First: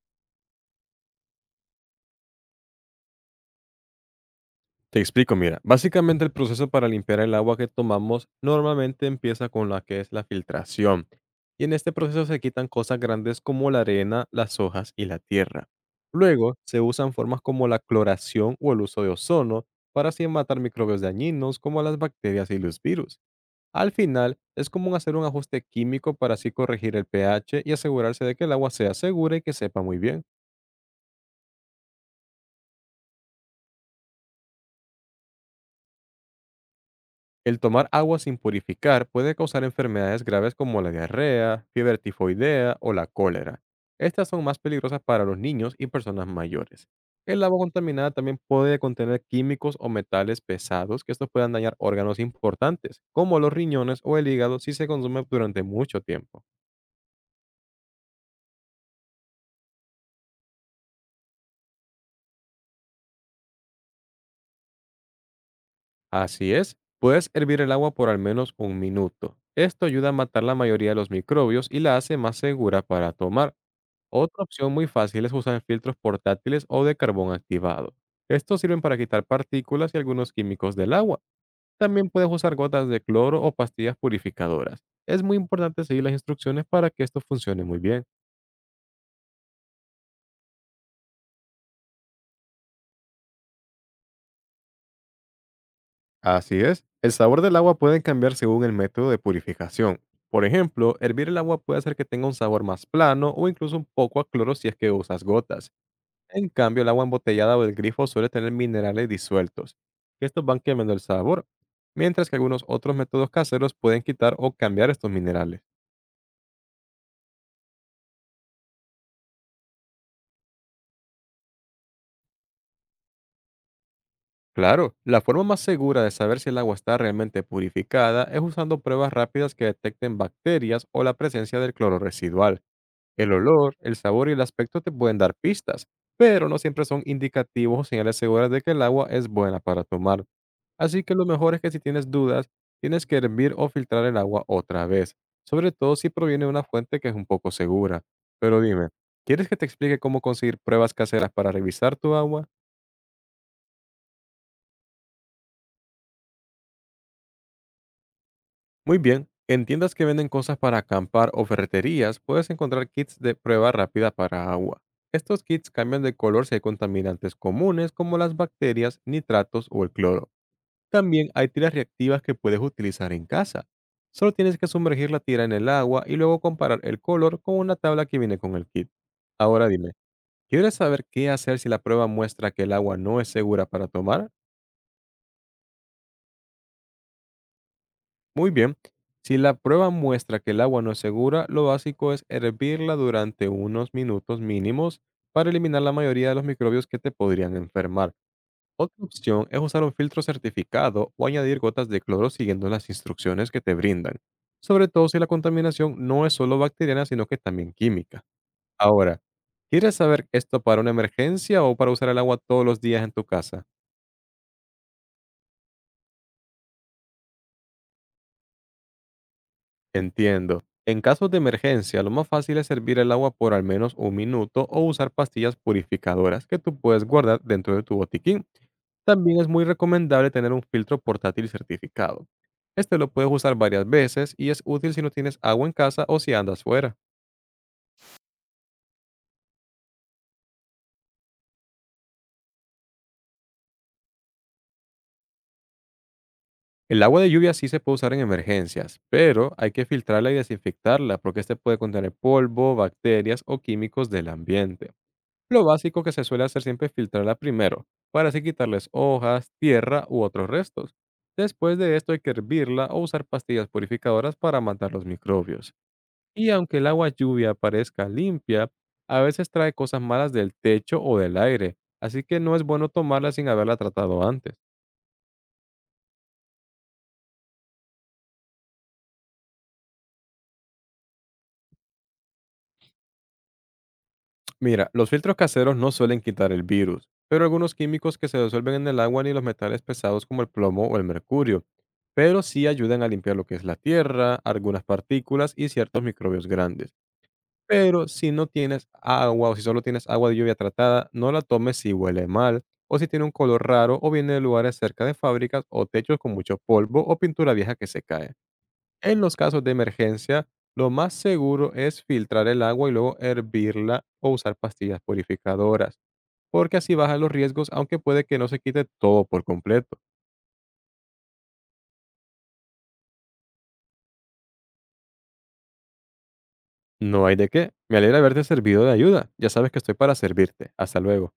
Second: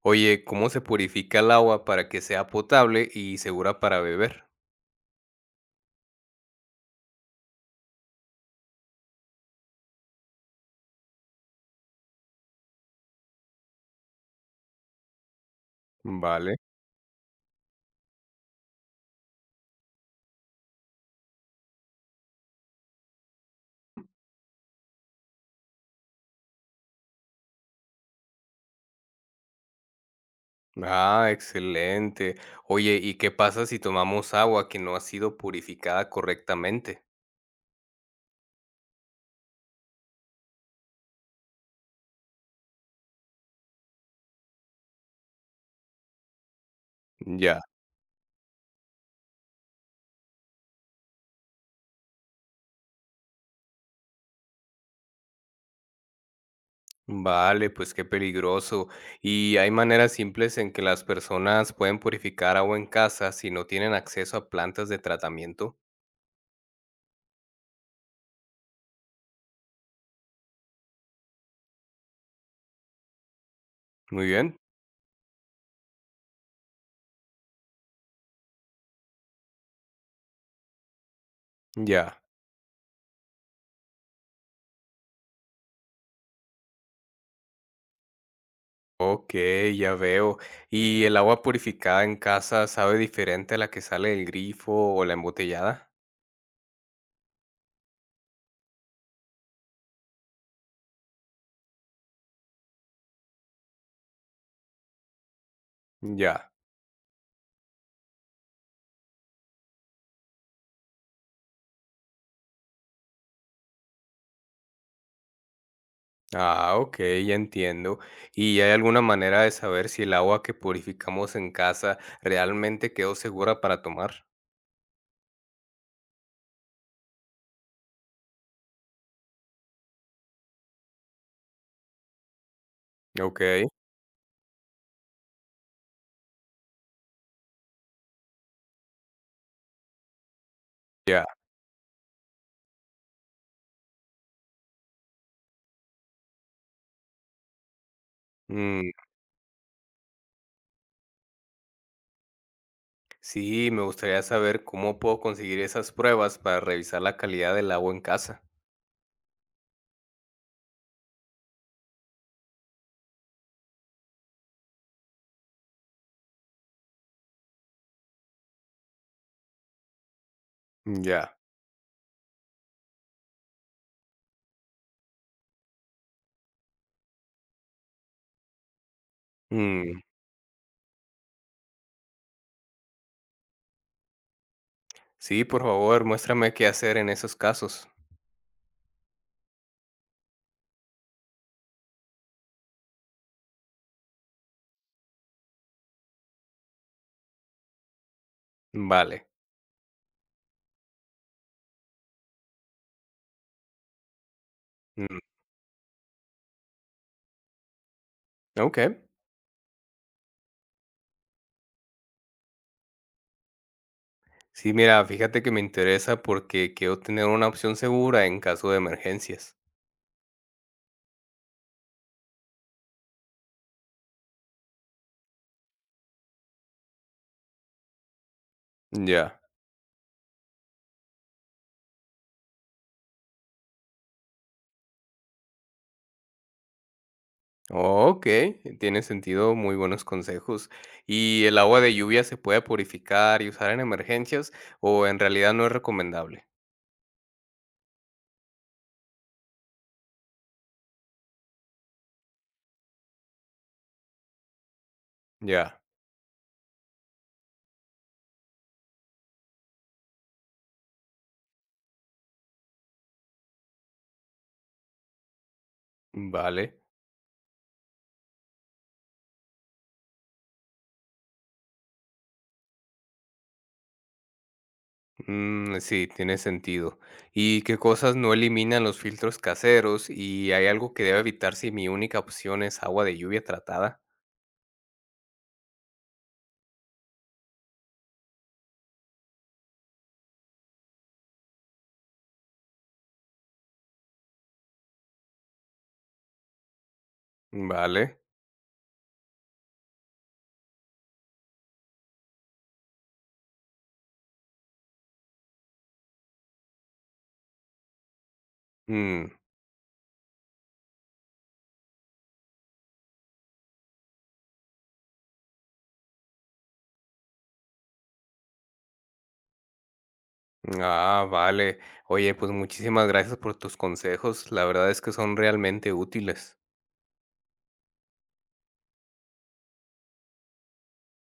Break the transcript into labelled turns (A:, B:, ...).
A: Oye, ¿cómo se purifica el agua para que sea potable y segura para beber?
B: Te explico, mira, básicamente el proceso para limpiar el agua que tomamos normalmente empieza con la que es la filtración, y en este proceso se quitan cosas grandes como la arena, las hojas y la tierra. Luego
A: Vale.
B: se usan formas como la cloración o el uso de ozono para así matar microbios dañinos como las bacterias y los virus. Al final, es común hacer un ajuste químico para así corregir el pH y asegurarse de que el agua sea segura y que sepa muy bien.
A: Ah, excelente. Oye, ¿y qué pasa si tomamos agua que no ha sido purificada correctamente?
B: El tomar agua sin purificar puede causar enfermedades graves como la diarrea, fiebre tifoidea o la cólera. Estas son más peligrosas para los niños y personas mayores. El agua
A: Ya.
B: contaminada también puede contener químicos o metales pesados que estos puedan dañar órganos importantes, como los riñones o el hígado si se consume durante mucho tiempo.
A: Vale, pues qué peligroso. ¿Y hay maneras simples en que las personas pueden purificar agua en casa si no tienen acceso a plantas de tratamiento?
B: Así es, puedes hervir el agua por al menos un minuto. Esto ayuda a matar la mayoría de los microbios y la hace más segura para tomar.
A: Muy
B: Otra
A: bien.
B: opción muy fácil es usar filtros portátiles o de carbón activado. Estos sirven para quitar partículas y algunos químicos del agua. También
A: Ya.
B: puedes usar gotas de cloro o pastillas purificadoras. Es muy importante seguir las instrucciones para que esto funcione muy bien.
A: Ok, ya veo. ¿Y el agua purificada en casa sabe diferente a la que sale del grifo o la embotellada?
B: Así es, el sabor del agua puede cambiar según el método de purificación. Por ejemplo, hervir el agua puede hacer que tenga un sabor más plano o incluso un poco a cloro si es que usas gotas. En
A: Ya.
B: cambio, el agua embotellada o del grifo suele tener minerales disueltos, que estos van quemando el sabor, mientras que algunos otros métodos caseros pueden quitar o cambiar estos minerales.
A: Ah, ok, ya entiendo. ¿Y hay alguna manera de saber si el agua que purificamos en casa realmente quedó segura para tomar?
B: Claro, la forma más segura de saber si el agua está realmente purificada es usando pruebas rápidas que detecten bacterias o la presencia del cloro residual. El
A: Ok,
B: olor, el sabor y el aspecto te pueden dar pistas, pero no siempre son indicativos o señales seguras de que el agua es buena para tomar. Así que
A: ya.
B: lo mejor es que si tienes dudas, tienes que hervir o filtrar el agua otra vez, sobre todo si proviene de una fuente que es un poco segura. Pero dime,
A: Mm,
B: ¿quieres que te explique cómo conseguir pruebas caseras para revisar tu agua?
A: sí, me gustaría saber cómo puedo conseguir esas pruebas para revisar la calidad del agua en casa.
B: Muy bien, en tiendas que venden cosas para acampar o ferreterías puedes encontrar kits de prueba rápida para agua. Estos kits cambian de color si hay contaminantes comunes como las bacterias, nitratos o el cloro. También
A: Ya.
B: hay tiras reactivas que puedes utilizar en casa. Solo tienes que sumergir la tira en el agua y luego comparar el color con una tabla que viene con el kit. Ahora dime,
A: Mm,
B: ¿quieres saber qué hacer si la prueba muestra que el agua no es segura para tomar?
A: sí, por favor, muéstrame qué hacer en esos casos.
B: Muy bien. Si la prueba muestra que el agua no es segura, lo básico es hervirla durante unos minutos mínimos para eliminar la mayoría de los microbios que te podrían enfermar. Otra
A: Vale.
B: opción es usar un filtro certificado o añadir gotas de cloro siguiendo las instrucciones que te brindan, sobre todo si
A: Mm,
B: la contaminación no es solo bacteriana, sino que también química.
A: ok.
B: Ahora, ¿quieres saber esto para una emergencia o para usar el agua todos los días en tu casa?
A: Sí, mira, fíjate que me interesa porque quiero tener una opción segura en caso de emergencias.
B: Entiendo. En casos de emergencia, lo más fácil es servir el agua por al menos un minuto o usar pastillas purificadoras que tú puedes guardar dentro de tu botiquín. También
A: Ya.
B: es muy recomendable tener un filtro portátil certificado. Este lo puedes usar varias veces y es útil si no tienes agua en casa o si andas fuera.
A: Ok, tiene sentido, muy buenos consejos. ¿Y el agua de lluvia se puede purificar y usar en emergencias o en realidad no es recomendable?
B: El agua de lluvia sí se puede usar en emergencias, pero hay que filtrarla y desinfectarla porque este puede contener polvo, bacterias o químicos del ambiente. Lo
A: Ya,
B: básico que se suele hacer siempre es filtrarla primero, para así quitarles hojas, tierra u otros restos. Después de esto hay que hervirla o usar pastillas purificadoras para matar los microbios. Y aunque
A: vale.
B: el agua lluvia parezca limpia, a veces trae cosas malas del techo o del aire, así que no es bueno tomarla sin haberla tratado antes.
A: Mm, sí, tiene sentido. ¿Y qué cosas no eliminan los filtros caseros y hay algo que debe evitar si mi única opción es agua de lluvia tratada?
B: Mira, los filtros caseros no suelen quitar el virus, pero algunos químicos que se disuelven en el agua ni los metales pesados como el plomo o el mercurio, pero sí ayudan a limpiar lo que es la tierra, algunas partículas y ciertos microbios grandes. Pero
A: Vale.
B: si no tienes agua, o si solo tienes agua de lluvia tratada, no la tomes si huele mal, o si tiene un color raro, o viene de lugares cerca de fábricas o techos con mucho polvo o pintura vieja que se cae. En
A: Mm,
B: los casos de emergencia, lo más seguro es filtrar el agua y luego hervirla o usar pastillas purificadoras, porque así bajan los riesgos, aunque puede que no se quite todo por completo.
A: ah, vale. Oye, pues muchísimas gracias por tus consejos. La verdad es que son realmente útiles.
B: No hay de qué. Me alegra haberte servido de ayuda. Ya sabes que estoy para servirte. Hasta luego.